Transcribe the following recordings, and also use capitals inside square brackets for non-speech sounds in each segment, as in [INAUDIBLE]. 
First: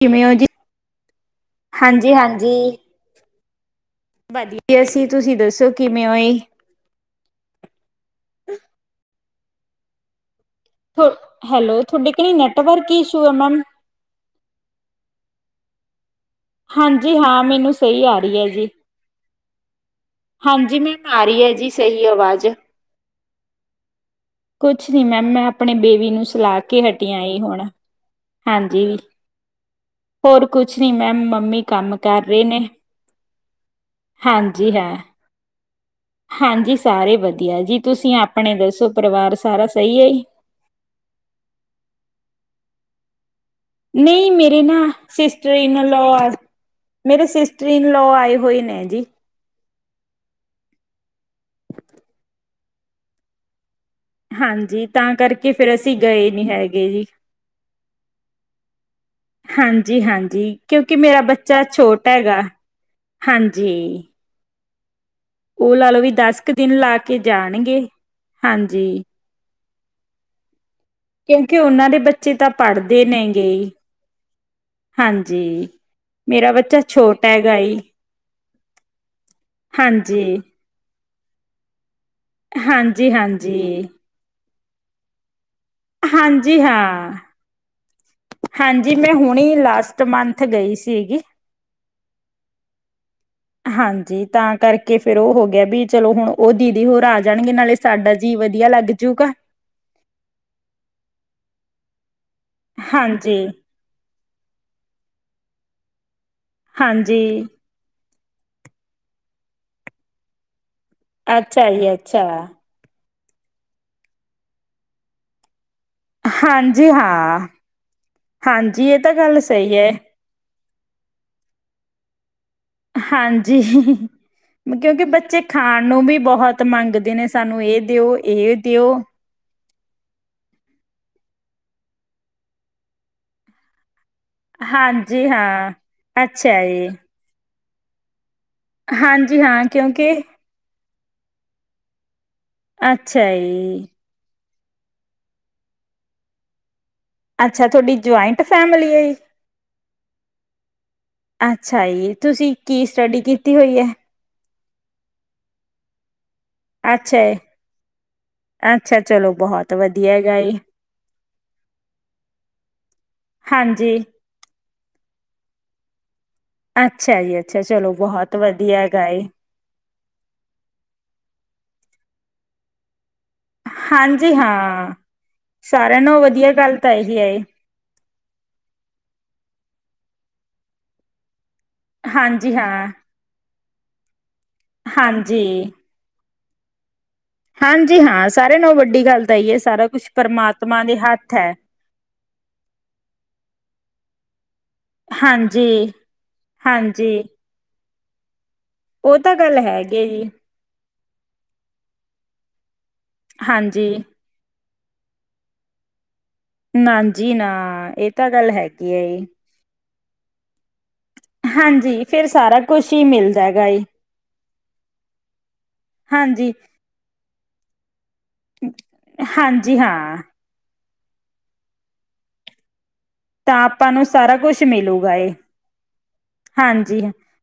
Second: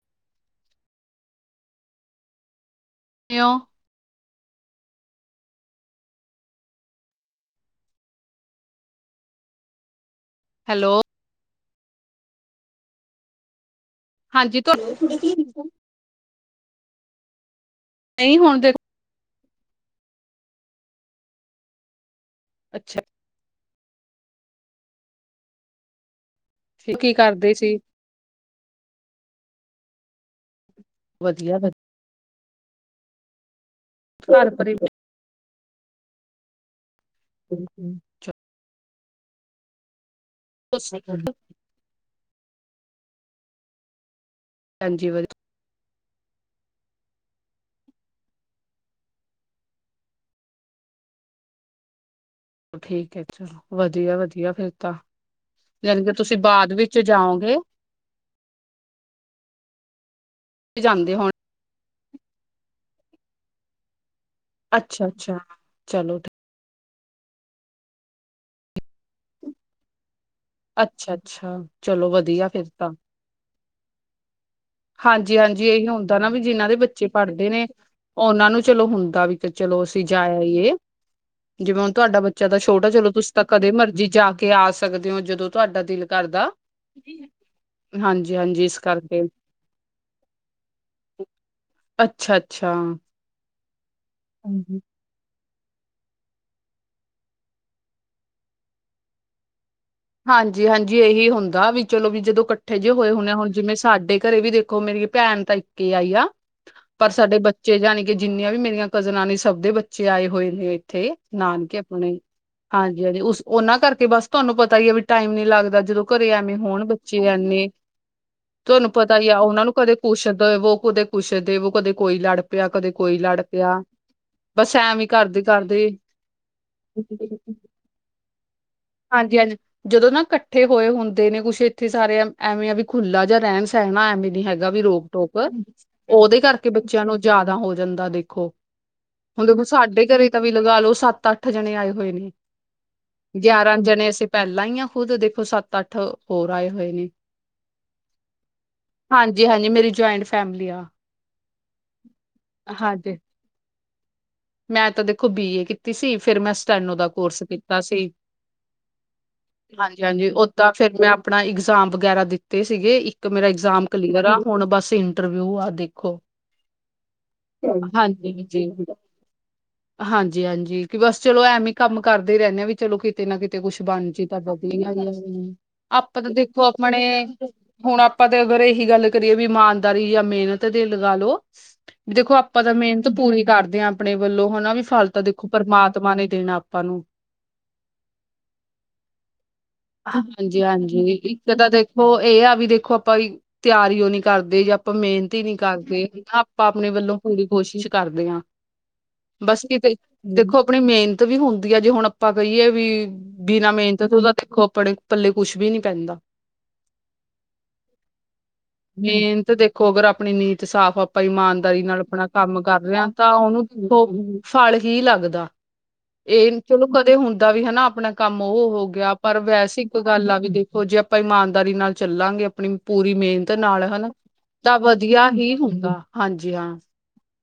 ਕਿਵੇਂ ਹੋ ਜੀ? ਹਾਂਜੀ, ਹਾਂਜੀ [UNINTELLIGIBLE] ਵਧੀਆ। ਅਸੀਂ ਤੁਸੀਂ ਦੱਸੋ ਕਿਵੇਂ ਹੋਏ? ਹੈਲੋ ਹੈਲੋ, ਤੁਹਾਡੇ ਘਰੇ ਨੈਟਵਰਕ ਇਸ਼ੂ ਹੈ ਮੈਮ? ਹਾਂਜੀ ਤੁਹਾ ਹਾਂਜੀ ਹਾਂ, ਮੈਨੂੰ ਸਹੀ ਆ ਨਹੀਂ ਰਹੀ ਹੈ ਹੁਣ ਜੀ। ਦੇ ਹਾਂਜੀ ਮੈਮ, ਆ ਰਹੀ ਹੈ ਜੀ ਸਹੀ ਆਵਾਜ਼। ਅੱਛਾ ਕੁਛ ਨੀ ਮੈਮ ਮੈਂ ਅਪਣੇ ਬੇਬੀ ਨੂੰ ਸਲਾ ਕੇ ਕੀ ਹਟੀਆਂ ਈ ਕਰਦੇ ਹੁਣ। ਸੀ ਹਾਂਜੀ, ਹੋਰ ਕੁਛ ਨੀ ਮੈਂਮ ਵਧੀਆ ਮੰਮੀ ਕੰਮ ਕਰ ਰਹੇ ਨੇ, ਵਧੀਆ ਘਰ ਪਰਿ ਹਾਂਜੀ ਹਾਂ। ਹਾਂਜੀ ਸਾਰੇ ਵਧੀਆ ਜੀ। ਤੁਸੀਂ ਆਪਣੇ ਦੱਸੋ ਪਰਿਵਾਰ ਸਾਰਾ ਸਹੀ ਹੈ ਜੀ? [UNINTELLIGIBLE] ਨਹੀਂ ਮੇਰੇ ਨਾ ਹਾਂਜੀ ਸਿਸ ਵਧੀਆ ਨਲੋ ਮੇਰੇ ਸਿਸਟਰ ਇਨਲੋ ਆਏ ਹੋਏ ਨੇ ਜੀ ਠੀਕ ਹੈ ਚਲੋ ਵਧੀਆ ਵਧੀਆ ਫਿਰ ਹਾਂਜੀ ਤਾਂ, ਕਰਕੇ ਫਿਰ ਜਾਣੀ ਕਿ ਤੁਸੀਂ ਬਾਅਦ ਵਿੱਚ ਜਾਓਗੇ। ਹਾਂਜੀ ਹਾਂਜੀ ਕਿਉਂਕਿ ਜਾਂਦੇ ਮੇਰਾ ਬੱਚਾ ਹੋਣੇ ਬੱਚਾ ਛੋਟ ਹੈਗਾ, ਹਾਂਜੀ। ਅੱਛਾ ਅੱਛਾ ਉਹ ਲਾ ਲਓ ਵੀ ਚਲੋ ਦਸ ਕੁ ਦਿਨ ਲਾ ਕੇ ਜਾਣਗੇ, ਹਾਂਜੀ। ਅੱਛਾ ਅੱਛਾ ਕਿਉਂਕਿ ਉਹਨਾਂ ਦੇ ਚਲੋ ਬੱਚੇ ਵਧੀਆ ਤਾਂ ਫਿਰ ਪੜ੍ਹਦੇ ਨੇ ਗੇ ਹੀ। ਹਾਂਜੀ ਹਾਂਜੀ ਇਹੀ ਹੁੰਦਾ ਨਾ ਵੀ ਮੇਰਾ ਜਿਹਨਾਂ ਦੇ ਬੱਚਾ ਬੱਚੇ ਛੋਟਾ ਪੜ੍ਹਦੇ ਹੈਗਾ ਨੇ, ਈ ਉਹਨਾਂ ਨੂੰ ਚਲੋ ਹੁੰਦਾ ਵੀ ਚਲੋ ਅਸੀਂ ਜਾਇਆ ਹਾਂਜੀ। ਹੀਏ, ਜਿਵੇਂ ਹੁਣ ਤੁਹਾਡਾ ਬੱਚਾ। ਜਦਾ ਛੋਟਾ ਚਲੋ ਤੁਸੀਂ ਤਾਂ ਹਾਂਜੀ-ਹਾਂਜੀ, ਕਦੇ ਹਾਂਜੀ ਮਰਜੀ ਜਾ ਕੇ ਆ ਸਕਦੇ ਹੋ ਜਦੋਂ ਤੁਹਾਡਾ ਦਿਲ ਕਰਦਾ, ਹਾਂਜੀ ਹਾਂ। ਹਾਂਜੀ ਹਾਂਜੀ ਇਸ ਕਰਕੇ ਕਿ ਲਾਸਟ ਮੰਥ ਗਈ ਸੀਗੀ ਅੱਛਾ-ਅੱਛਾ। ਹਾਂਜੀ, ਤਾਂ ਹਾਂਜੀ। ਕਰਕੇ। ਫੇਰ ਉਹ ਹੋ ਗਿਆ ਵੀ ਚਲੋ ਹੁਣ ਉਹ ਦੀਦੀ ਹੋਰ ਆ ਜਾਣਗੇ, ਨਾਲੇ ਸਾਡਾ ਜੀਅ ਵਧੀਆ ਲੱਗ ਜੂਗਾ ਹਾਂਜੀ ਹਾਂਜੀ ਇਹੀ ਹੁੰਦਾ ਵੀ ਚਲੋ ਵੀ ਜਦੋਂ ਇਕੱਠੇ ਜਿਹੇ ਹੋਏ ਹੁੰਣੇ ਹਾਂਜੀ ਆ ਹੁਣ ਜਿਵੇਂ ਸਾਡੇ ਘਰੇ ਵੀ ਦੇਖੋ ਮੇਰੀ ਭੈਣ ਤਾਂ ਇੱਕ ਆਈ ਆ, ਪਰ ਹਾਂਜੀ ਸਾਡੇ ਬੱਚੇ ਜਾਨੇ ਕਿ ਜਿੰਨੀਆਂ ਵੀ ਮੇਰੀਆਂ ਕਜ਼ਨਾਂ ਨੇ ਸਭ ਦੇ ਬੱਚੇ ਆਏ ਹੋਏ ਨੇ। ਤੇ ਅੱਛਾ ਨਾਨਕੇ ਜੀ ਆਪਣੇ ਅੱਛਾ ਹਾਂਜੀ ਹਾਂਜੀ, ਉਸ ਉਹਨਾਂ ਕਰਕੇ ਬਸ ਤੁਹਾਨੂੰ ਪਤਾ ਹੀ ਆ ਵੀ ਟਾਈਮ ਨੀ ਲੱਗਦਾ ਜਦੋਂ ਕਰੇ ਏਵੇ ਹੋੁਣ ਹਾਂਜੀ ਬੱਚੇ ਹਾਂ ਐਨੇ ਹਾਂਜੀ ਤੁਹਾਨੂੰ ਇਹ ਤਾਂ ਪਤਾ ਹੀ ਆ ਗੱਲ ਉਹਨਾਂ ਨੂੰ ਸਹੀ ਹੈ ਕਦੇ ਕੁਛ ਵੋ ਕਦੇ ਕੁੱਛ ਦੇ ਵੋ, ਕਦੇ ਕੋਈ ਲੜ ਪਿਆ ਕਦੇ ਕੋਈ ਲੜ ਹਾਂਜੀ ਪਿਆ ਬਸ ਕਿਉਂਕਿ ਐਵੇਂ ਬੱਚੇ ਕਰਦੇ ਖਾਣ ਕਰਦੇ ਨੂੰ ਵੀ ਬਹੁਤ ਮੰਗਦੇ ਨੇ ਸਾਨੂੰ ਇਹ ਦਿਓ ਇਹ ਦਿਓ ਹਾਂਜੀ-ਹਾਂਜੀ। ਜਦੋਂ ਨਾ ਇਕੱਠੇ ਹੋਏ ਹੁੰਦੇ ਨੇ ਕੁਛ ਇੱਥੇ ਸਾਰੇ ਐਵੇਂ ਆ ਵੀ ਖੁੱਲਾ ਜਾਂ ਰਹਿਣ ਸਹਿਣਾ ਐਵੇਂ। ਹੈਗਾ ਵੀ ਹਾਂਜੀ ਰੋਕ-ਟੋਕ, ਹਾਂ ਉਹਦੇ ਅੱਛਾ ਕਰਕੇ ਜੀ ਬੱਚਿਆਂ ਨੂੰ ਜ਼ਿਆਦਾ ਹੋ ਜਾਂਦਾ ਦੇਖੋ। ਹਾਂਜੀ ਹੁਣ ਹਾਂ ਦੇਖੋ ਸਾਡੇ ਕਿਉਂਕਿ ਘਰੇ ਤਾਂ ਵੀ ਲਗਾ ਲੋ ਸੱਤ-ਅੱਠ ਜਣੇ ਆਏ ਹੋਏ ਨੇ। ਅੱਛਾ ਜੀ। ਗਿਆਰਾਂ ਜਣੇ ਅਸੀਂ ਪਹਿਲਾਂ ਹੀ ਆ ਖੁਦ, ਦੇਖੋ ਸੱਤ-ਅੱਠ ਹੋਰ ਆਏ ਹੋਏ ਨੇ। ਅੱਛਾ, ਤੁਹਾਡੀ ਜੁਆਇੰਟ ਫੈਮਿਲੀ ਐ। ਹਾਂਜੀ-ਹਾਂਜੀ, ਮੇਰੀ ਜੁਆਇੰਟ ਫੈਮਲੀ ਆ। ਅੱਛਾ ਜੀ, ਤੁਸੀਂ ਕੀ ਹਾਂਜੀ ਸਟੱਡੀ ਕੀਤੀ ਹੋਈ ਐ। ਮੈਂ ਤਾਂ ਦੇਖੋ ਬੀ ਏ ਕੀਤੀ ਸੀ ਫਿਰ ਮੈਂ ਸਟੈਨੋ ਦਾ ਅੱਛਾ ਏ, ਕੋਰਸ ਕੀਤਾ ਸੀ। ਅੱਛਾ ਚਲੋ ਬਹੁਤ ਵਧੀਆ ਹਾਂਜੀ-ਹਾਂਜੀ, ਹੈਗਾ ਏ, ਓਦਾਂ ਫਿਰ ਮੈਂ ਆਪਣਾ ਇਗਜ਼ਾਮ ਵਗੈਰਾ ਦਿੱਤੇ ਸੀਗੇ ਇੱਕ ਮੇਰਾ ਇਗਜ਼ਾਮ ਹਾਂਜੀ। ਕਲੀਅਰ ਆ। ਹੁਣ ਬਸ ਇੰਟਰਵਿਊ ਆ ਦੇਖੋ। ਅੱਛਾ ਜੀ ਅੱਛਾ, ਚਲੋ ਹਾਂਜੀ ਬਹੁਤ ਜੀ। ਵਧੀਆ ਹੈਗਾ ਏ। ਹਾਂਜੀ-ਹਾਂਜੀ ਕਿ ਬਸ ਚਲੋ ਐਵੇਂ ਕੰਮ ਕਰਦੇ ਹੀ ਰਹਿੰਦੇ ਆ ਵੀ ਚਲੋ ਕਿਤੇ ਨਾ ਕਿਤੇ ਤੇ ਕੁਛ ਬਣ ਹਾਂਜੀ ਜੇਗਾ ਤਾਂ ਹਾਂ। [UNINTELLIGIBLE] ਸਾਰਿਆਂ ਨਾਲੋਂ ਆਪਾਂ ਵਧੀਆ ਦੇਖੋ ਗੱਲ ਤਾਂ ਆਪਣੇ ਇਹੀ ਹੈ, ਏ। ਹੁਣ ਆਪਾਂ ਤਾਂ ਅਗਰ ਇਹੀ ਗੱਲ ਕਰੀਏ ਵੀ ਇਮਾਨਦਾਰੀ ਜਾਂ ਮਿਹਨਤ ਤੇ ਲਗਾ ਲਓ। ਵੀ ਦੇਖੋ ਹਾਂਜੀ ਆਪਾਂ ਤਾਂ ਹਾਂ, ਮਿਹਨਤ ਪੂਰੀ ਕਰਦੇ ਹਾਂ ਆਪਣੇ ਵੱਲੋਂ ਹੁਣ ਵੀ ਫ਼ਲ ਤਾ ਹਾਂਜੀ। ਦੇਖੋ ਪਰਮਾਤ ਤਮਾ ਨੇ ਦੇਣਾ ਆਪਾਂ ਨੂੰ ਹਾਂਜੀ ਹਾਂ ਸਾਰਿਆਂ ਨਾਲ ਵੱਡੀ ਗੱਲ ਤਾਂ ਇ ਐ, ਸਾਰਾ ਕੁਛ ਪਰਮਾਤਮਾ ਦੇ ਹੱਥ ਏ। ਉਹ ਇਹ ਆ ਵੀ ਦੇਖੋ ਆਪਾਂ ਵੀ ਤਿਆਰੀਓ ਨੀ ਕਰਦੇ ਜਾਂ ਆਪਾਂ ਮਿਹਨਤ ਹੀ ਨੀ ਹਾਂਜੀ, ਕਰਦੇ, ਆਪਾਂ ਆਪਣੇ ਵੱਲੋਂ ਹਾਂਜੀ ਪੂਰੀ ਕੋਸ਼ਿਸ਼ ਕਰਦੇ ਹਾਂ। ਉਹ ਤਾਂ ਗੱਲ ਬਸ ਕਿਤੇ ਹੈਗੀ ਹੈ ਜੀ, ਦੇਖੋ, ਆਪਣੀ ਮੇਨ ਵੀ ਹੁੰਦੀ ਆ। ਜੇ ਹੁਣ ਆਪਾਂ ਕਹੀਏ ਵੀ ਬਿਨਾਂ ਮਿਹਨਤ ਹਾਂਜੀ। ਤੇ ਉਹਦਾ ਦੇਖੋ ਆਪਣੇ ਪੱਲੇ ਕੁਛ ਵੀ ਨੀ ਪੈਂਦਾ। ਨਾ ਜੀ ਨਾ, ਇਹ ਤਾਂ ਗੱਲ ਹੈਗੀ ਐਂ। ਮਿਹਨਤ ਦੇਖੋ ਅਗਰ ਆਪਣੀ ਨੀਂਤ ਸਾਫ਼, ਆਪਾਂ ਇਮਾਨਦਾਰੀ ਨਾਲ ਹਾਂਜੀ ਫੇਰ ਆਪਣਾ ਸਾਰਾ ਕੰਮ ਕਰ ਕੁਛ ਰਹੇ ਹੀ ਹਾਂ ਤਾਂ ਮਿਲਦਾ ਹੈਗਾ ਉਹਨੂੰ ਏ। ਖੋ ਫਲ ਹੀ ਲੱਗਦਾ। ਹਾਂਜੀ, ਇਹ ਚਲੋ ਕਦੇ ਹੁੰਦਾ ਵੀ ਹੈਨਾ ਆਪਣਾ ਕੰਮ ਉਹ ਹੋ ਗਿਆ ਪਰ ਹਾਂਜੀ ਵੈਸੇ ਇੱਕ ਹਾਂ। ਗੱਲ ਆ ਵੀ ਦੇਖੋ ਜੇ ਆਪਾਂ ਇਮਾਨਦਾਰੀ ਨਾਲ ਚੱਲਾਂਗੇ। ਆਪਣੀ ਪੂਰੀ ਮਿਹਨਤ ਤਾਂ ਨਾਲ ਆਪਾਂ ਨੂੰ ਹਨਾ ਸਾਰਾ ਕੁਛ ਤਾਂ ਮਿਲੂਗਾ ਏ ਵਧੀਆ ਹੀ ਹੁੰਦਾ। ਹਾਂਜੀ,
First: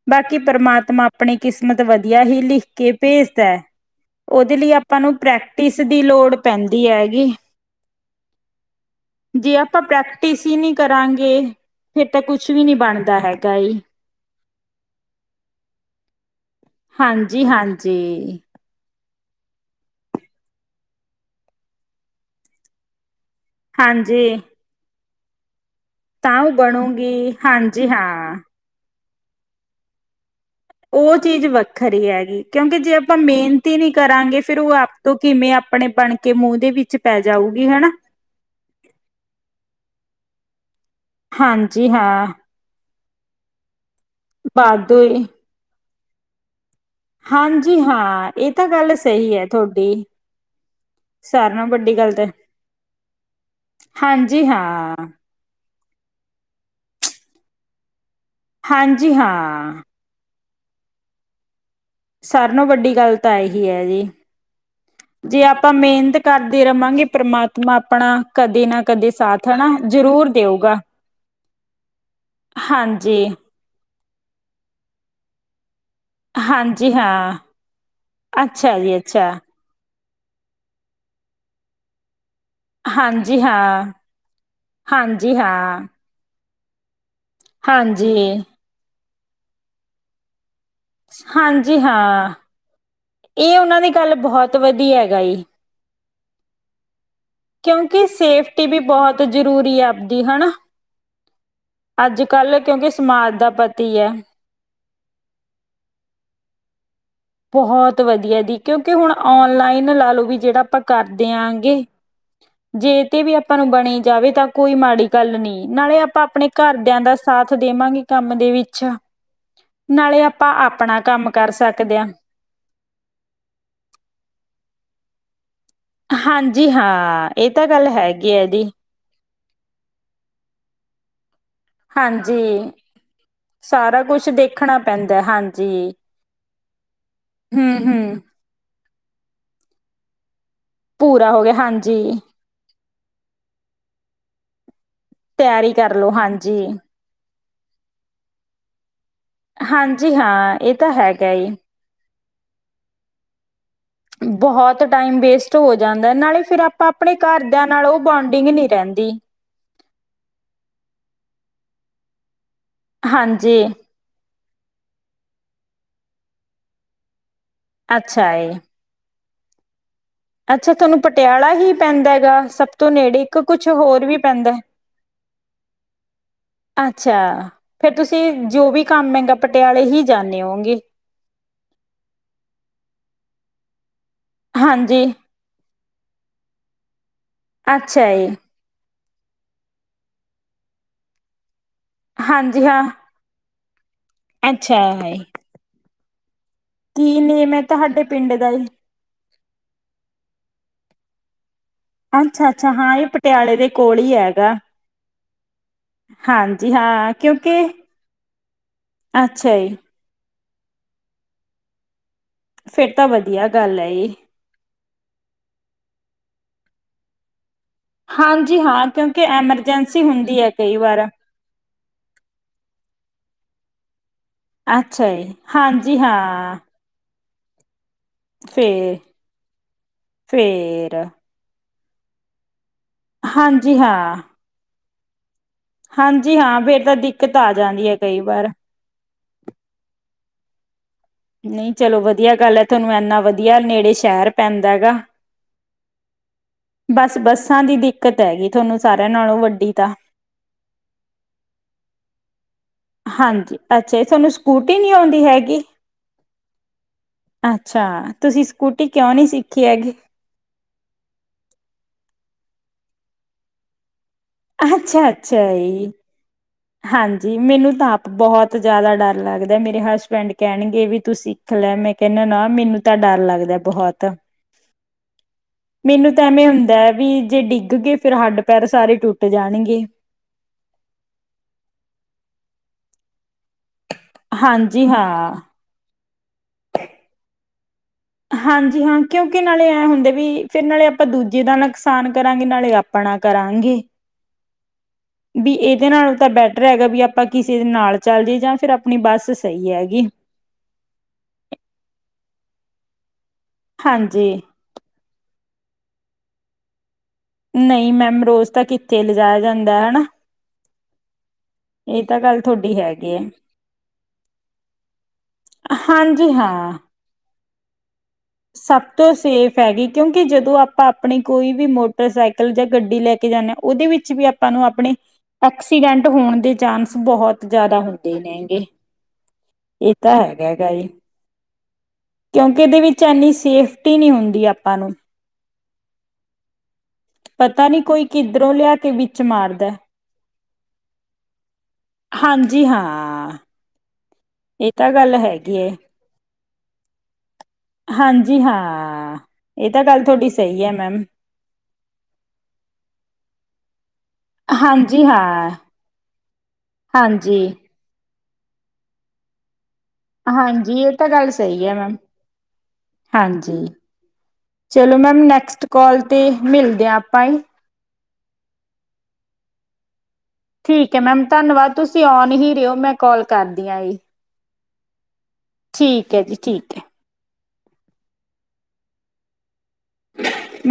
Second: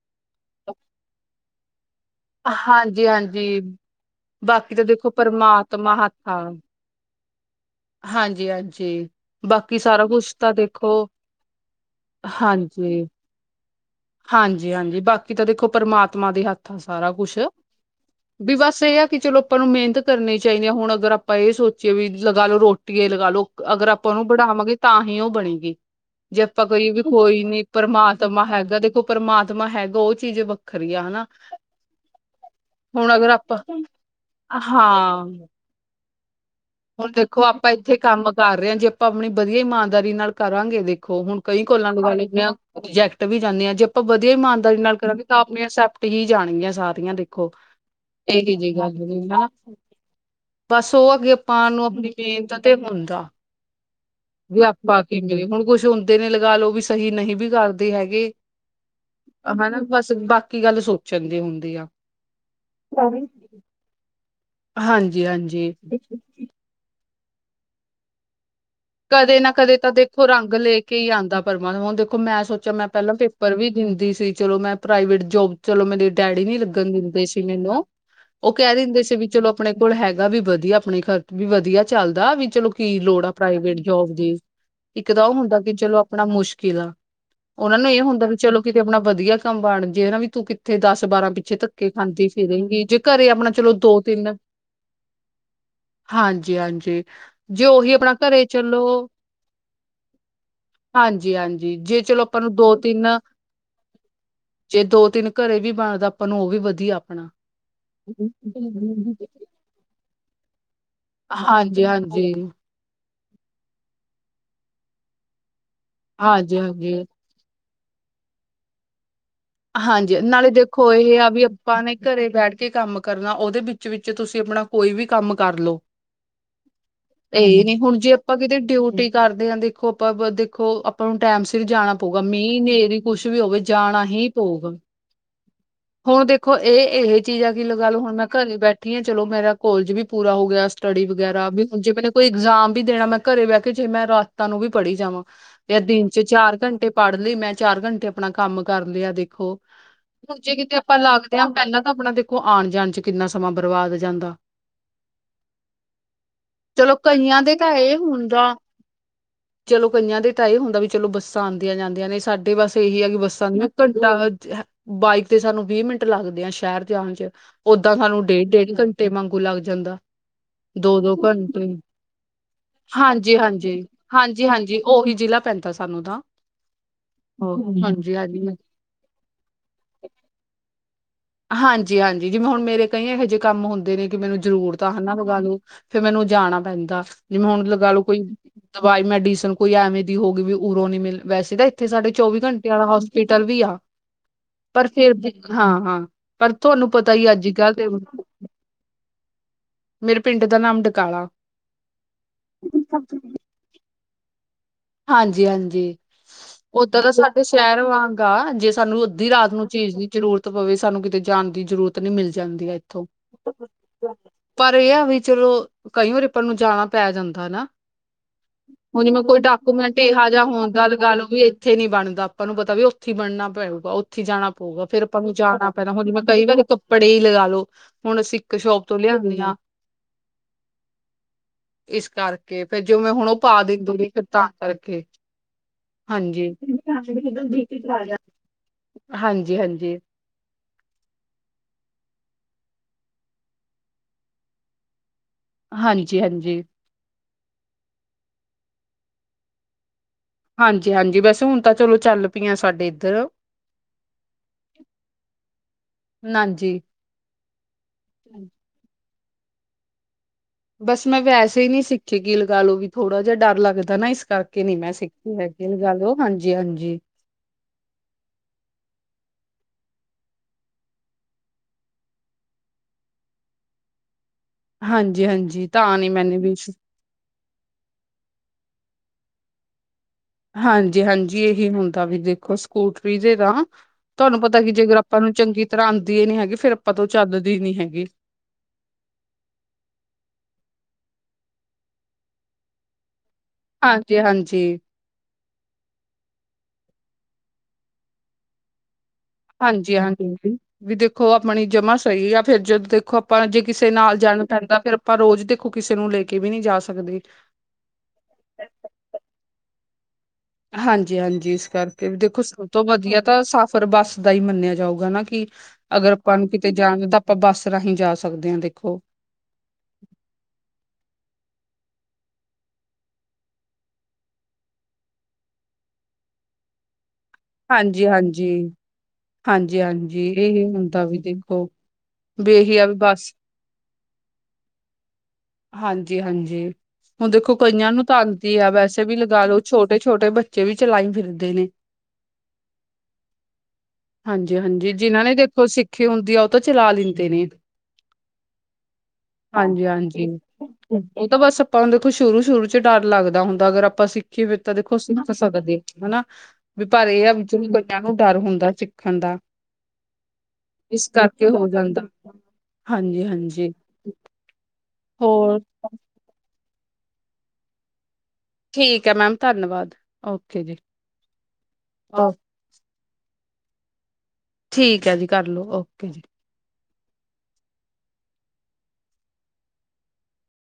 ਬਾਕੀ ਪਰਮਾਤਮਾ ਆਪਣੀ ਕਿਸਮਤ ਵਧੀਆ ਹੀ ਲਿਖ ਕੇ ਹਾਂਜੀ ਹਾਂਜੀ ਭੇਜਦਾ ਏ। ਉਹਦੇ ਲਈ ਬਾਕੀ ਤਾਂ ਆਪਾਂ ਦੇਖੋ ਨੂੰ ਪ੍ਰੈਕਟਿਸ ਪਰਮਾਤਮਾ ਦੀ ਹੱਥ ਲੋੜ ਆ ਪੈਂਦੀ ਹੈਗੀ। ਹਾਂਜੀ ਹਾਂਜੀ ਜੇ ਬਾਕੀ ਆਪਾਂ ਸਾਰਾ ਕੁਛ ਪ੍ਰੈਕਟਿਸ ਤਾਂ ਹੀ ਨੀ ਦੇਖੋ ਕਰਾਂਗੇ ਫੇਰ ਤਾਂ ਕੁਛ ਵੀ ਨੀ ਬਣਦਾ ਹੈਗਾ ਏ। ਹਾਂਜੀ-ਹਾਂਜੀ, ਬਾਕੀ ਤਾਂ ਦੇਖੋ ਪਰਮਾਤਮਾ ਦੇ ਹੱਥ ਆ ਸਾਰਾ ਕੁਛ ਹਾਂਜੀ ਹਾਂਜੀ ਵੀ ਬਸ ਇਹ ਆ। ਕਿ ਚਲੋ ਆਪਾਂ ਨੂੰ ਮਿਹਨਤ ਕਰਨੀ ਚਾਹੀਦੀ ਐ, ਹੁਣ ਅਗਰ ਆਪਾਂ ਇਹ ਸੋਚੀਏ ਵੀ ਲਗਾ ਲੋ ਰੋਟੀਏ ਲਗਾ ਲੋ ਅਗਰ ਆਪਾਂ ਉਹਨੂੰ ਹਾਂਜੀ ਬਣਾਵਾਂਗੇ ਤਾਂ ਹੀ ਉਹ ਬਣੇਗੀ। ਤਾਂ ਜੇ ਉਹ ਆਪਾਂ ਕੋਈ ਵੀ ਬਣੂਗੀ ਕੋਈ ਨੀ ਹਾਂਜੀ ਹਾਂ ਪਰਮਾਤਮਾ ਹੈਗਾ, ਦੇਖੋ ਪਰਮਾਤਮਾ ਹੈਗਾ ਉਹ ਚੀਜ਼ ਵ ਉਹ ਚੀਜ਼ ਵੱਖਰੀ ਹੈਗੀ ਕਿਉਂਕਿ ਜੇ ਹੁਣ ਆਪਾਂ ਅਗਰ ਮਿਹਨਤ ਇ ਨੀ ਕਰਾਂਗੇ ਫਿਰ ਉਹ ਆਪ ਤੋਂ ਹਾਂ ਕਿਵੇਂ ਆਪਣੇ ਬਣ ਕੇ ਮੂੰਹ ਦੇ ਵਿੱਚ [UNINTELLIGIBLE] ਹੁਣ ਦੇਖੋ ਜਾਊਗੀ ਆਪਾਂ ਹਨਾ ਇੱਥੇ ਕੰਮ ਕਰ ਰਹੇ ਆ, ਜੇ ਆਪਾਂ ਆਪਣੀ ਵਧੀਆ ਇਮਾਨਦਾਰੀ ਨਾਲ ਕਰਾਂਗੇ ਦੇਖੋ ਹੁਣ ਕਈ ਹਾਂਜੀ ਕੋਲਾਂ ਨੂੰ ਹਾਂ [UNINTELLIGIBLE] ਰਿਜੈਕਟ ਵੀ ਜਾਂਦੇ ਆ, ਜੇ ਆਪਾਂ ਵਧੀਆ ਇਮਾਨਦਾਰੀ ਨਾਲ ਵਾਧੂ ਈ ਕਰਾਂਗੇ ਤਾਂ ਆਪਣੇ ਅਸੈਪਟ ਹੀ ਜਾਣਗੀਆਂ ਸਾਰੇ। ਦੇਖੋ, ਹਾਂਜੀ ਹਾਂ ਇਹ ਇਹੋ ਤਾਂ ਜਿਹੀ ਗੱਲ ਸਹੀ ਹੈ ਨਾ ਤੁਹਾਡੀ ਬਸ ਉਹ ਅੱਗੇ ਸਾਰਿਆਂ ਨਾਲੋਂ ਆਪਾਂ ਨੂੰ ਵੱਡੀ ਗੱਲ ਆਪਣੀ ਤਾਂ ਮਿਹਨਤ ਤੇ ਹੁੰਦਾ, ਹਾਂਜੀ ਵੀ ਆਪਾਂ ਹਾਂ ਕੀ ਹੁਣ ਕੁਛ ਹੁੰਦੇ ਨੇ ਲਗਾ ਲਓ ਵੀ ਸਹੀ ਨਹੀਂ ਵੀ ਕਰਦੇ ਹੈਗੇ। ਹਾਂਜੀ, ਹਨਾ ਹਾਂ। ਬਸ ਬਾਕੀ ਗੱਲ ਸੋਚਣ ਦੀ ਹੁੰਦੀ ਆ ਸਾਰੇ ਨਾਲ ਵੱਡੀ ਗੱਲ ਤਾਂ ਇਹੀ ਹੈ ਜੀ ਜੇ ਆਪਾਂ ਹਾਂਜੀ-ਹਾਂਜੀ। ਮਿਹਨਤ ਕਾਰਦੇ ਰਵਾਂਗੇ ਪਰਮਾਤਮਾ ਆਪਣਾ ਕਦੇ ਨਾ ਕਦੇ ਸਾਥ ਨਾ ਹਨਾ ਕਦੇ ਤਾਂ ਦੇਖੋ ਜ਼ਰੂਰ ਰੰਗ ਦੇਊਗਾ ਲੇ ਕੇ ਹੀ ਆਉਂਦਾ ਪਰਮਾਮ ਹੁਣ ਦੇਖੋ ਮੈਂ ਸੋਚਿਆ ਮੈਂ ਪਹਿਲਾਂ ਹਾਂਜੀ ਪੇਪਰ ਵੀ ਦਿੰਦੀ ਸੀ ਚਲੋ ਮੈਂ ਪ੍ਰਾਈਵੇਟ ਜੋਬ ਚਲੋ ਮੈਂ ਦ ਡੈਡੀ ਨੀ ਲੱਗਨ ਹਾਂਜੀ ਦਿੰਦੇ ਹਾਂ ਸੀ ਮੈਨੂੰ ਉਹ ਕਹਿ ਅੱਛਾ ਜੀ ਦਿੰਦੇ ਸੀ ਵੀ ਅੱਛਾ ਚਲੋ ਆਪਣੇ ਕੋਲ ਹੈਗਾ ਵੀ ਵਧੀਆ ਅਪਨੇ ਖਰਚ ਵੀ ਵਧੀਆ ਚੱਲਦਾ ਵੀ ਚਲੋ ਕੀ ਲੋੜ ਆ ਹਾਂਜੀ ਪ੍ਰਾਈਵੇਟ ਹਾਂ ਜੋਬ ਦੀ ਇੱਕ ਦਾ ਉਹ ਹਾਂਜੀ ਹੁੰਦਾ ਕਿ ਹਾਂ ਚਲੋ ਆਪਣਾ ਮੁਸ਼ਕਿਲ ਆ ਉਹਨਾਂ ਨੂੰ ਇਹ ਹਾਂਜੀ ਹੁੰਦਾ ਵੀ ਚਲੋ ਕਿਤੇ ਅਪਣਾ ਵਧੀਆ ਕੰਮ ਬਣ ਜੇ ਨਾਂ ਵੀ ਤੂੰ ਕਿ ਤੇ ਦਸ ਬਾਰਾਂ ਪਿੱਛੇ ਹਾਂਜੀ ਧੱਕੇ ਖਾਂਦੀ ਹਾਂ ਫਿਰੇਂਗੀ ਜੇ ਘਰੇ ਆਪਣਾ ਇਹ ਚਲੋ ਉਹਨਾਂ ਦੀ ਦੋ ਗੱਲ ਤਿੰਨ ਬਹੁਤ ਵਧੀਆ ਗਾਈ ਹਾਂਜੀ ਹਾਂਜੀ ਜੇ ਉਹੀ ਕਿਉਂਕਿ ਆਪਣਾ ਘਰੇ ਸੇਫਟੀ ਵੀ ਚਲੋ ਬਹੁਤ ਜਰੂਰੀ ਏ ਆਪਦੀ ਹਨਾ ਹਾਂਜੀ ਹਾਂਜੀ ਜੇ ਅੱਜ ਚਲੋ ਆਪਾਂ ਨੂੰ ਕੱਲ ਦੋ ਕਿਉਂਕਿ ਤਿੰਨ ਸਮਾਜ ਦਾ ਪਤੀ ਹੈ [UNINTELLIGIBLE] ਜੇ ਦੋ ਤਿੰਨ ਘਰੇ ਵੀ ਬਾਣਦਾ ਆਪਾਂ ਨੂੰ ਉਹ ਵੀ ਵਧੀਆ ਆਪਨਾ ਬਹੁਤ ਵਧੀਆ ਜੀ ਕਿਉਂਕਿ ਹੁਣ ਔਨਲਾਈਨ ਲਾ ਲਓ ਵੀ ਜੇਹੜਾ ਕਰ ਦਿਆਂਗੇ ਹਾਂਜੀ ਹਾਂਜੀ ਜੇ ਤੇ ਵੀ ਆਪਾਂ ਨੂੰ ਬਣੀ ਜਾਵੇ ਤਾਂ ਕੋਈ ਮਾੜੀ ਗੱਲ ਨੀ ਨਾਲੇ ਆਪਾਂ ਆਪਣੇ ਹਾਂਜੀ ਹਾਂਜੀ ਘਰਦਿਆਂ ਦਾ ਸਾਥ ਦੇਵਾਂਗੇ ਕੰਮ ਦੇ ਵਿੱਚ ਹਾਂਜੀ ਨਾਲੇ ਆਪਾਂ ਦੇਖੋ ਆਪਣਾ ਇਹ ਆ ਕੰਮ ਵੀ ਕਰ ਆਪਾਂ ਨੇ ਸਕਦੇ ਹਾਂ ਘਰੇ ਬੈਠ ਕੇ ਕੰਮ ਕਰਨਾ ਉਹਦੇ ਵਿੱਚ ਵਿਚ ਤੁਸੀਂ ਆਪਣਾ ਕੋਈ ਵੀ ਕੰਮ ਕਰ ਲੋ ਹਾਂਜੀ ਹਾਂ ਇਹ ਤਾਂ ਨਹੀਂੀ ਗੱਲ ਹੁਣ ਜੇ ਹੈਗੀ ਆਪਾਂ ਹੈ ਕਿਤੇ ਜੀ ਡਿਊਟੀ [UNINTELLIGIBLE] ਕਰਦੇ ਹਾਂ ਦੇਖੋ ਆਪਾਂ ਦੇਖੋ ਆਪਾਂ ਨੂੰ ਟਾਈਮ ਸਿਰ ਜਾਣਾ ਪਊਗਾ ਹਾਂਜੀ ਮੀਂਹ ਹਨੇਰੀ ਕੁੱਸ਼ ਵੀ ਹੋਵੇ ਸਾਰਾ ਜਾਣਾ ਕੁਛ ਹੀ ਦੇਖਣਾ ਪੈਂਦਾ ਹਾਂਜੀ ਹੁਣ ਦੇਖੋ ਇਹ ਇਹ ਚੀਜ਼ ਆ ਕਿ ਹੂੰ ਲਗਾ ਲੋ ਹੁਣ ਹੂੰ ਮੈਂ ਘਰੇ ਬੈਠੀ ਆ ਚਲੋ ਮੇਰਾ ਕਾਲੇਜ ਵੀ ਪੂਰਾ ਹੋ ਗਿਆ ਸਟੱਡੀ ਪੂਰਾ ਹੋ ਵਗੈਰਾ ਗਿਆ ਵੀ ਹੁਣ ਜੇ ਮੈ ਹਾਂਜੀ ਕੋਈ ਇਗਜ਼ਾਮ ਵੀ ਦੇਣਾ ਮੈਂ ਘਰੇ ਬਹਿ ਕੇ ਜੇ ਮੈਂ ਰਾਤਾਂ ਨੂੰ ਵੀ ਪੜ੍ਹੀ ਜਾਵਾਂ ਤਿਆਰੀ ਜਾਂ ਕਰ ਦਿਨ ਲਓ ਚ ਚਾਰ ਹਾਂਜੀ ਘੰਟੇ ਪੜ੍ਹ ਲਈ ਮੈਂ ਚਾਰ ਘੰਟੇ ਆਪਣਾ ਕੰਮ ਕਰ ਲਿਆ ਦੇ ਹਾਂਜੀ ਹਾਂ ਜੇ ਇਹ ਕਿਤੇ ਤਾਂ ਆਪਾਂ ਹੈਗਾ ਲਾਗਦੇ ਆ ਏ ਪਹਿਲਾਂ ਤਾਂ ਆਪਣਾ ਦੇਖੋ ਆਣ ਜਾਣ ਚ ਕਿੰਨਾ ਸਮਾਂ ਬਰਬਾਦ ਜਾਂਦਾ। ਬਹੁਤ ਟਾਈਮ ਵੇਸਟ ਹੋ ਜਾਂਦਾ ਨਾਲੇ ਫਿਰ ਆਪਾਂ ਚਲੋ ਆਪਣੇ ਕਈਆਂ ਦੇ ਘਰਦਿਆਂ ਤਾਂ ਨਾਲ ਇਹ ਉਹ ਬੋਂਡਿੰਗ ਹੁੰਦਾ ਨਹੀਂ ਰਹਿੰਦੀ ਚਲੋ ਕਈਆਂ ਦੇ ਤਾਂ ਇਹ ਹੁੰਦਾ ਵੀ ਚਲੋ ਬੱਸਾਂ ਆਂਦੀਆਂ ਜਾਂਦੀਆਂ ਨੇ ਸਾਡੇ ਬਸ ਇਹੀ ਆ ਵੀ ਬੱਸਾਂ ਹਾਂਜੀ ਲ ਬਾਈਕ ਤੇ ਸਾਨੂੰ ਵੀਹ ਮਿੰਟ ਲੱਗਦੇ ਆ ਸ਼ਹਿਰ ਜਾਣ ਚ ਓਦਾਂ ਸਾਨੂੰ ਅੱਛਾ ਡੇਢ ਏ ਡੇਢ ਘੰਟੇ ਵਾਂਗੂ ਲੱਗ ਜਾਂਦਾ ਅੱਛਾ ਦੋ ਤੁਹਾਨੂੰ ਦੋ ਪਟਿਆਲਾ ਘੰਟੇ ਹੀ ਪੈਂਦਾ ਹੈਗਾ ਸਭ ਤੋਂ ਨੇੜੇ ਹਾਂਜੀ ਇੱਕ ਕੁਛ ਹਾਂਜੀ ਹੋਰ ਵੀ ਹਾਂਜੀ ਪੈਂਦਾ ਹਾਂਜੀ ਉਹੀ ਜ਼ਿਲ੍ਹਾ ਪੈਂਦਾ ਸਾਨੂੰ ਤਾਂ ਅੱਛਾ ਹਾਂਜੀ ਫੇਰ ਤੁਸੀਂ ਹਾਂਜੀ ਜੋ ਵੀ ਕੰਮ ਹੈਂਗਾ ਪਟਿਆਲੇ ਹੀ ਜਾਂਨੇ ਹੋਗੇ ਹਾਂਜੀ ਹਾਂਜੀ ਜਿਵੇਂ ਹੁਣ ਮੇਰੇ ਕਈ ਇਹੋ ਜਿਹੇ ਕੰਮ ਹੁੰਦੇ ਨੇ ਕਿ ਮੈਨੂੰ ਜ਼ਰੂਰਤ ਆ ਹਾਂਜੀ ਹਨਾ ਪ ਫੇਰ ਮੈਨੂੰ ਜਾਣਾ ਪੈਂਦਾ ਸੀ ਜਿਵੇਂ ਹੁਣ ਲਗਾ ਲੋ ਅੱਛਾ ਕੋਈ ਏ ਦਵਾਈ ਮੈਡੀਸਨ ਕੋਈ ਏਵੇਂ ਦੀ ਹੋ ਗਈ ਵੀ ਉਰੋਂ ਨੀ ਮਿਲ ਵੈਸੇ ਤੇ ਇੱਥੇ ਸਾਡੇ ਚੌਵੀ ਹਾਂਜੀ ਘੰਟੇ ਹਾਂ ਆਲਾ ਹਸ ਹੋਸਪਿਟਲ ਵੀ ਆ ਅੱਛਾ ਪਰ ਫੇਰ ਏ ਵੀ ਹਾਂ ਹਾਂ ਪਰ ਤੁਹਾਨੂੰ ਪਤਾ ਕੀ ਈ ਅੱਜ ਨੇਮ ਹੈ ਕੱਲ ਤੁਹਾਡੇ ਪਿੰਡ ਦਾ ਏ ਮੇਰੇ ਪਿੰਡ ਦਾ ਨਾਮ ਡਕਾਲਾ ਅੱਛਾ-ਅੱਛਾ ਹਾਂ, ਇਹ ਪਟਿਆਲੇ ਦੇ ਕੋਲ ਹੀ ਹੈਗਾ। ਹਾਂਜੀ ਹਾਂਜੀ ਹਾਂਜੀ ਓਦਾਂ ਤਾਂ ਹਾਂ ਸਾਡੇ ਕਿਉਂਕਿ ਸ਼ਹਿਰ ਵਾਂਗ ਆ ਜੇ ਸਾਨੂੰ ਅੱਧੀ ਰਾਤ ਅੱਛਾ ਨੂੰ ਜੀ ਚੀਜ਼ ਦੀ ਜ਼ਰੂਰਤ ਪਵੇ ਸਾਨੂੰ ਕਿਤੇ ਜਾਨ ਦੀ ਜਰੂਰਤ ਨੀ ਮਿਲ ਜਾਂਦੀ ਏ ਫਿਰ ਏਥੋਂ ਤਾਂ ਵਧੀਆ ਗੱਲ ਹੈ ਜੀ। ਪਰ ਇਹ ਆ ਵੀ ਚਲੋ ਕਈ ਵਾਰੀ ਅਪਾਂ ਨੂੰ ਜਾਣਾ ਪੈ ਜਾਂਦਾ ਨਾ ਹਾਂਜੀ ਹਾਂ ਹੁਣ ਜਿਵੇਂ ਕਿਉਂਕਿ ਕੋਈ ਡਾਕੂਮੈਂਟ ਐਮਰਜੈਂਸੀ ਇਹੋ ਹੁੰਦੀ ਜਿਹਾ ਏ ਹੋਣ ਕਈ ਦਾ ਵਾਰ। ਲਗਾ ਵੀ ਇੱਥੇ ਨੀ ਬਣਦਾ ਆਪਾਂ ਨੂੰ ਪਤਾ ਵੀ ਉੱਥੇ ਹੀ ਬਣਨਾ ਪਊਗਾ ਉੱਥੇ ਜਾਣਾ ਪਊਗਾ ਫੇਰ ਅੱਛਾ ਆਪਾਂ ਜੀ ਨੂੰ ਜਾਣਾ ਪੈਣਾ ਹਾਂਜੀ ਹੁਣ ਮੈਂ ਕਹੀਦਾ ਹਾਂ ਵਾ ਕੱਪੜੇ ਈ ਲਗਾ ਲੋ ਹੁਣ ਅਸੀਂ, ਇੱਕ ਸ਼ੋਪ ਫੇਰ ਤੋਂ ਲਿਆਨੇ ਹਾਂ। ਫੇਰ ਇਸ ਕਰਕੇ ਫੇਰ ਜਿਵੇਂ, ਹੁਣ ਉਹ ਪਾ ਹਾਂਜੀ ਦੇਂਦੁਗੀ ਹਾਂ ਫੀਰ ਤਾਂ ਕਰਕੇ। ਹਾਂਜੀ, ਹਾਂ ਫਿਰ ਤਾਂ ਦਿੱਕਤ ਆ ਜਾਂਦੀ ਹੈ ਕਈ ਵਾਰ। ਹਾਂਜੀ-ਹਾਂਜੀ। ਨਹੀਂ ਚਲੋ ਵਧੀਆ ਗੱਲ ਐ, ਤੁਹਾਨੂੰ ਐਂਨਾ ਵਧੀਆ ਨੇੜੇ ਸ਼ਹਿਰ ਪੈਂਦਾਗਾ। ਹਾਂਜੀ-ਹਾਂਜੀ। ਬਸ, ਬੱਸਾਂ ਦੀ ਦਿੱਕਤ ਹੈਗੀ, ਤੁਹਾਨੂੰ ਸਾਰਿਆਂ ਨਾਲੋਂ ਵੱਡੀ ਤਾਂ। ਹਾਂਜੀ-ਹਾਂਜੀ, ਬਸਾ ਹੁਣ ਤਾਂ ਚਲੋ, ਚੱਲ ਪਈਆਂ ਸਾਡੇ ਇੱਧਰ। ਹਾਂਜੀ, ਅੱਛਾ, ਇਹ ਤੁਹਾਨੂੰ ਸਕੂਟੀ ਨਹੀਂ ਆਉਂਦੀ ਹੈਗੀ? ਨਾਂਜੀ। ਅੱਛਾ, ਤੁਸੀਂ ਸਕੂਟੀ ਕਿਉਂ ਨਹੀਂ ਸਿੱਖੀ ਹੈਗੀ? ਬਸ ਮੈਂ ਵੈਸੇ ਹੀ ਨਹੀਂ ਸਿੱਖੀ ਕਿ ਲਗਾ ਲਓ ਵੀ, ਥੋੜਾ ਜਿਹਾ ਡਰ ਲੱਗਦਾ ਨਾ ਇਸ ਕਰਕੇ। ਕਿ ਨਹੀਂ ਮੈਂ ਅੱਛਾ ਸਿੱਖੀ ਅੱਛਾ ਹੈਗੀ, ਗੱਲ ਉਹ ਹਾਂਜੀ- ਹਾਂਜੀ। ਜੀ ਮੈਨੂੰ ਤਾ ਆਪ ਬਹੁਤ ਜ਼ਿਆਦਾ ਡਰ ਲੱਗਦਾ, ਮੇਰੇ ਹਸਬੈਂਡ ਕਹਿਣਗੇ ਵੀ ਤੁਸੀਂ ਖ ਲਿਆ ਮੈਂ ਕਹਿੰਨਾ ਨਾ, ਮੈਨੂੰ ਤਾਂ ਡਰ ਲੱਗਦਾ ਬਹੁਤ। ਹਾਂਜੀ-ਹਾਂਜੀ ਨੀ ਮੈਨੂੰ ਤਾਂ ਮੈਨੇ ਐਵੇਂ ਵੀ ਹੁੰਦਾ ਹੈ ਵੀ, ਜੇ, ਡਿੱਗ ਗਏ ਫਿਰ, ਹੱਡ-ਪੈਰ ਸਾਰੇ ਟੁੱਟ ਜਾਣਗੇ। ਹਾਂਜੀ-ਹਾਂਜੀ, ਇਹੀ ਹੁੰਦਾ ਵੀ ਦੇਖੋ ਸਕੂਟਰੀ ਦੇ ਦਾਂ ਤੁਹਾਨੂੰ ਪਤਾ ਕਿ ਹਾਂਜੀ ਜੇਕਰ ਆਪਾਂ ਨੂੰ ਹਾਂ ਚੰਗੀ ਤਰ੍ਹਾਂ ਆਉਂਦੀਏ ਨੀ ਹੈਗੀ, ਫੇਰ ਆਪਾਂ ਤੋਂ ਉਹ ਚੱਲਦੀ ਨੀ ਹੈਗੀ। ਹਾਂਜੀ, ਹਾਂ, ਕਿਉਂਕੀ ਨਾਲੇ ਐ ਹੁੰਦੇ ਵੀ, ਫਿਰ ਨਾਲੇ ਆਪਾਂ ਦੂਜੇ ਦਾ ਨੁਕਸਾਨ ਕਰਾਂਗੇ, ਨਾਲੇ ਆਪ ਆਪਣਾ ਕਰਾਂਗੇ। ਹਾਂਜੀ-ਹਾਂਜੀ। ਵੀ ਇਹਦੇ ਨਾਲ ਤਾਂ ਬੈਟਰ ਹੈਗਾ, ਵੀ ਆਪਾਂ ਕਿਸੇ ਦੇ ਨਾਲ ਚੱਲ ਜੀਏ ਜਾਂ ਫਿਰ, ਆਪਣੀ ਬੱਸ ਸਹੀ ਹਾਂਜੀ- ਹੈਗੀ ਹਾਂਜੀ ਵੀ ਦੇਖੋ ਆਪਣੀ ਜਮ੍ਹਾਂ ਸਹੀ ਆ, ਫਿਰ ਜਦੋਂ ਦੇਖੋ ਆਪਾਂ ਜੇ ਕਿਸੇ ਨਾਲ ਹਾਂਜੀ ਜਾਣਾ ਪੈਂਦਾ, ਫੇਰ ਆਪਾਂ ਰੋਜ਼ ਦੇਖੋ ਕਿਸੇ ਨੂੰ ਲੇਕੇ ਵੀ ਨਹੀਂ ਜਾ ਸਕਦੇ। ਨਹੀਂ ਮੈਮ, ਰੋਜ਼ ਤਾ ਕਿੱਥੇ ਲਿਜਾਇਆ ਜਾਂਦਾ ਹਨਾ। ਹਾਂਜੀ-ਹਾਂਜੀ। ਇਹ ਕਰਕੇ ਵੀ ਤਾਂ ਗੱਲ ਦੇਖੋ, ਸਭ ਤੁਹਾਡੀ ਤੋਂ ਹੈਗੀ ਹੈ ਵਧੀਆ ਤਾਂ ਸਾਫ਼ਰ ਬੱਸ ਦਾ ਹੀ ਮੰਨਿਆ ਜਾਊਗਾ ਨਾ ਕਿ ਅਗਰ ਹਾਂਜੀ ਆਪਾਂ ਨੂੰ ਕਿਤੇ ਹਾਂ। ਜਾਣ ਤਾਂ, ਆਪਾਂ ਬੱਸ ਰਾਹੀਂ ਜਾ ਸਕਦੇ ਹਾਂ, ਦੇਖੋ ਪੈ ਗਈ। ਕਿਉਂਕਿ, ਜਦੋਂ ਆਪਾਂ ਆਪਣੀ ਕੋਈ ਵੀ ਮੋਟਰਸਾਈਕਲ ਜਾਂ ਗੱਡੀ ਲੈਕੇ ਜਾਂਨੇ ਹਾਂ, ਉਹਦੇ ਵਿੱਚ ਵੀ ਆਪ ਆਪਾਂ ਨੂੰ ਆਪਣੇ, ਔਕਸੀਡੈਂਟ ਹੋਣ ਦੇ ਚਾਂਸ ਬਹੁਤ ਜ਼ਿਆਦਾ ਹਾਂਜੀ ਹੁੰਦੇ ਹਾਂਜੀ ਨੇਗੇ। ਹਾਂਜੀ ਇਹ ਤਾ ਹਾਂਜੀ ਇਹ ਹੈਗਾ-ਹੈਗਾਏ, ਹੁੰਦਾ ਵੀ ਦੇਖੋ ਵੀ ਕਿਉਂਕਿ ਇਹੀ ਇਹਦੇ ਆ ਵੀ ਵਿੱਚ ਇਨੀ ਬਸ ਸੇਫਟੀ ਨਹੀਂ ਹੁੰਦੀ ਆਪਾ ਨੂੰ। ਹਾਂਜੀ-ਹਾਂਜੀ ਹੁਣ ਦੇਖੋ, ਪਤਾ ਨੀ ਕਈਆਂ ਕੋਈ ਨੂੰ ਤਾਂ ਕਿੱਧਰੋਂ ਆਂਦੀ ਆ, ਲਿਆ ਕੇ ਵੈਸੇ ਵੀ ਵਿੱਚ ਲਗਾ ਲਓ ਮਾਰਦਾ। ਛੋਟ ਕਈ ਛੋਟੇ ਬੱਚੇ ਵੀ ਚਲਾਈ ਫਿਰਦੇ ਨੇ। ਹਾਂਜੀ, ਹਾਂ। ਇਹ ਹਾਂਜੀ-ਹਾਂਜੀ, ਤਾਂ ਗੱਲ ਜਿਹਨਾਂ ਨੇ ਹੈਗੀ ਦੇਖੋ ਏ ਸਿੱਖੀ ਹੁੰਦੀ ਆ, ਉਹ ਤਾਂ ਚਲਾ ਲੈਂਦੇ ਨੇ। ਹਾਂਜੀ, ਹਾਂ, ਇਹ ਤਾ ਗੱਲ ਹਾਂਜੀ-ਹਾਂਜੀ ਥੋਡੀ ਸਹੀ ਆ, ਮੈਮ। ਉਹ ਤਾਂ ਬਸ ਆਪਾਂ ਦੇਖੋ ਸ਼ੁਰੂ ਸ਼ੁਰੂ ਚ ਡਰ ਲੱਗਦਾ ਹੁੰਦਾ ਅਗਰ ਆਪਾਂ ਸਿੱਖ ਕੀਵੇ ਤਾਂ ਦੇਖੋ ਹਾਂਜੀ ਅਸੀਂ ਕਰ ਹਾਂ ਸਕਦੇ ਹਨਾ ਵੀ ਪਰ ਇਹ ਆ ਹਾਂਜੀ। ਧੀਆਂ ਨੂੰ ਡਰ ਹੁੰਦਾ ਸਿੱਖਣ ਦਾ। ਹਾਂਜੀ ਇਹ ਇਸ ਤਾਂ ਗੱਲ ਕਰਕੇ ਸਹੀ ਹੋ ਹੈ ਮੈਮ ਜਾਂਦਾ ਹਾਂਜੀ ਹਾਂਜੀ। ਚਲੋ ਮੈਮ ਨੈਕਸਟ ਕਾਲ ਤੇ ਮਿਲਦੇ ਹਾਂ ਆਪਾਂ। ਠੀਕ ਹੈ ਮੈਮ ਧੰਨਵਾਦ ਓਕੇ ਜੀ ਠੀਕ ਹੈ ਮੈਮ, ਧੰਨਵਾਦ! ਤੁਸੀਂ ਔਨ ਓ ਹੀ ਰਹਿਓ ਮੈਂ ਕੌਲ ਕਰਦੀਆਂ ਈ। ਠੀਕ ਹੈ ਜੀ, ਕਰਲੋ ਓਕੇ-ਜੀ। ਹੈ ਜੀ ਠੀਕ ਹੈ। ਮੈਂ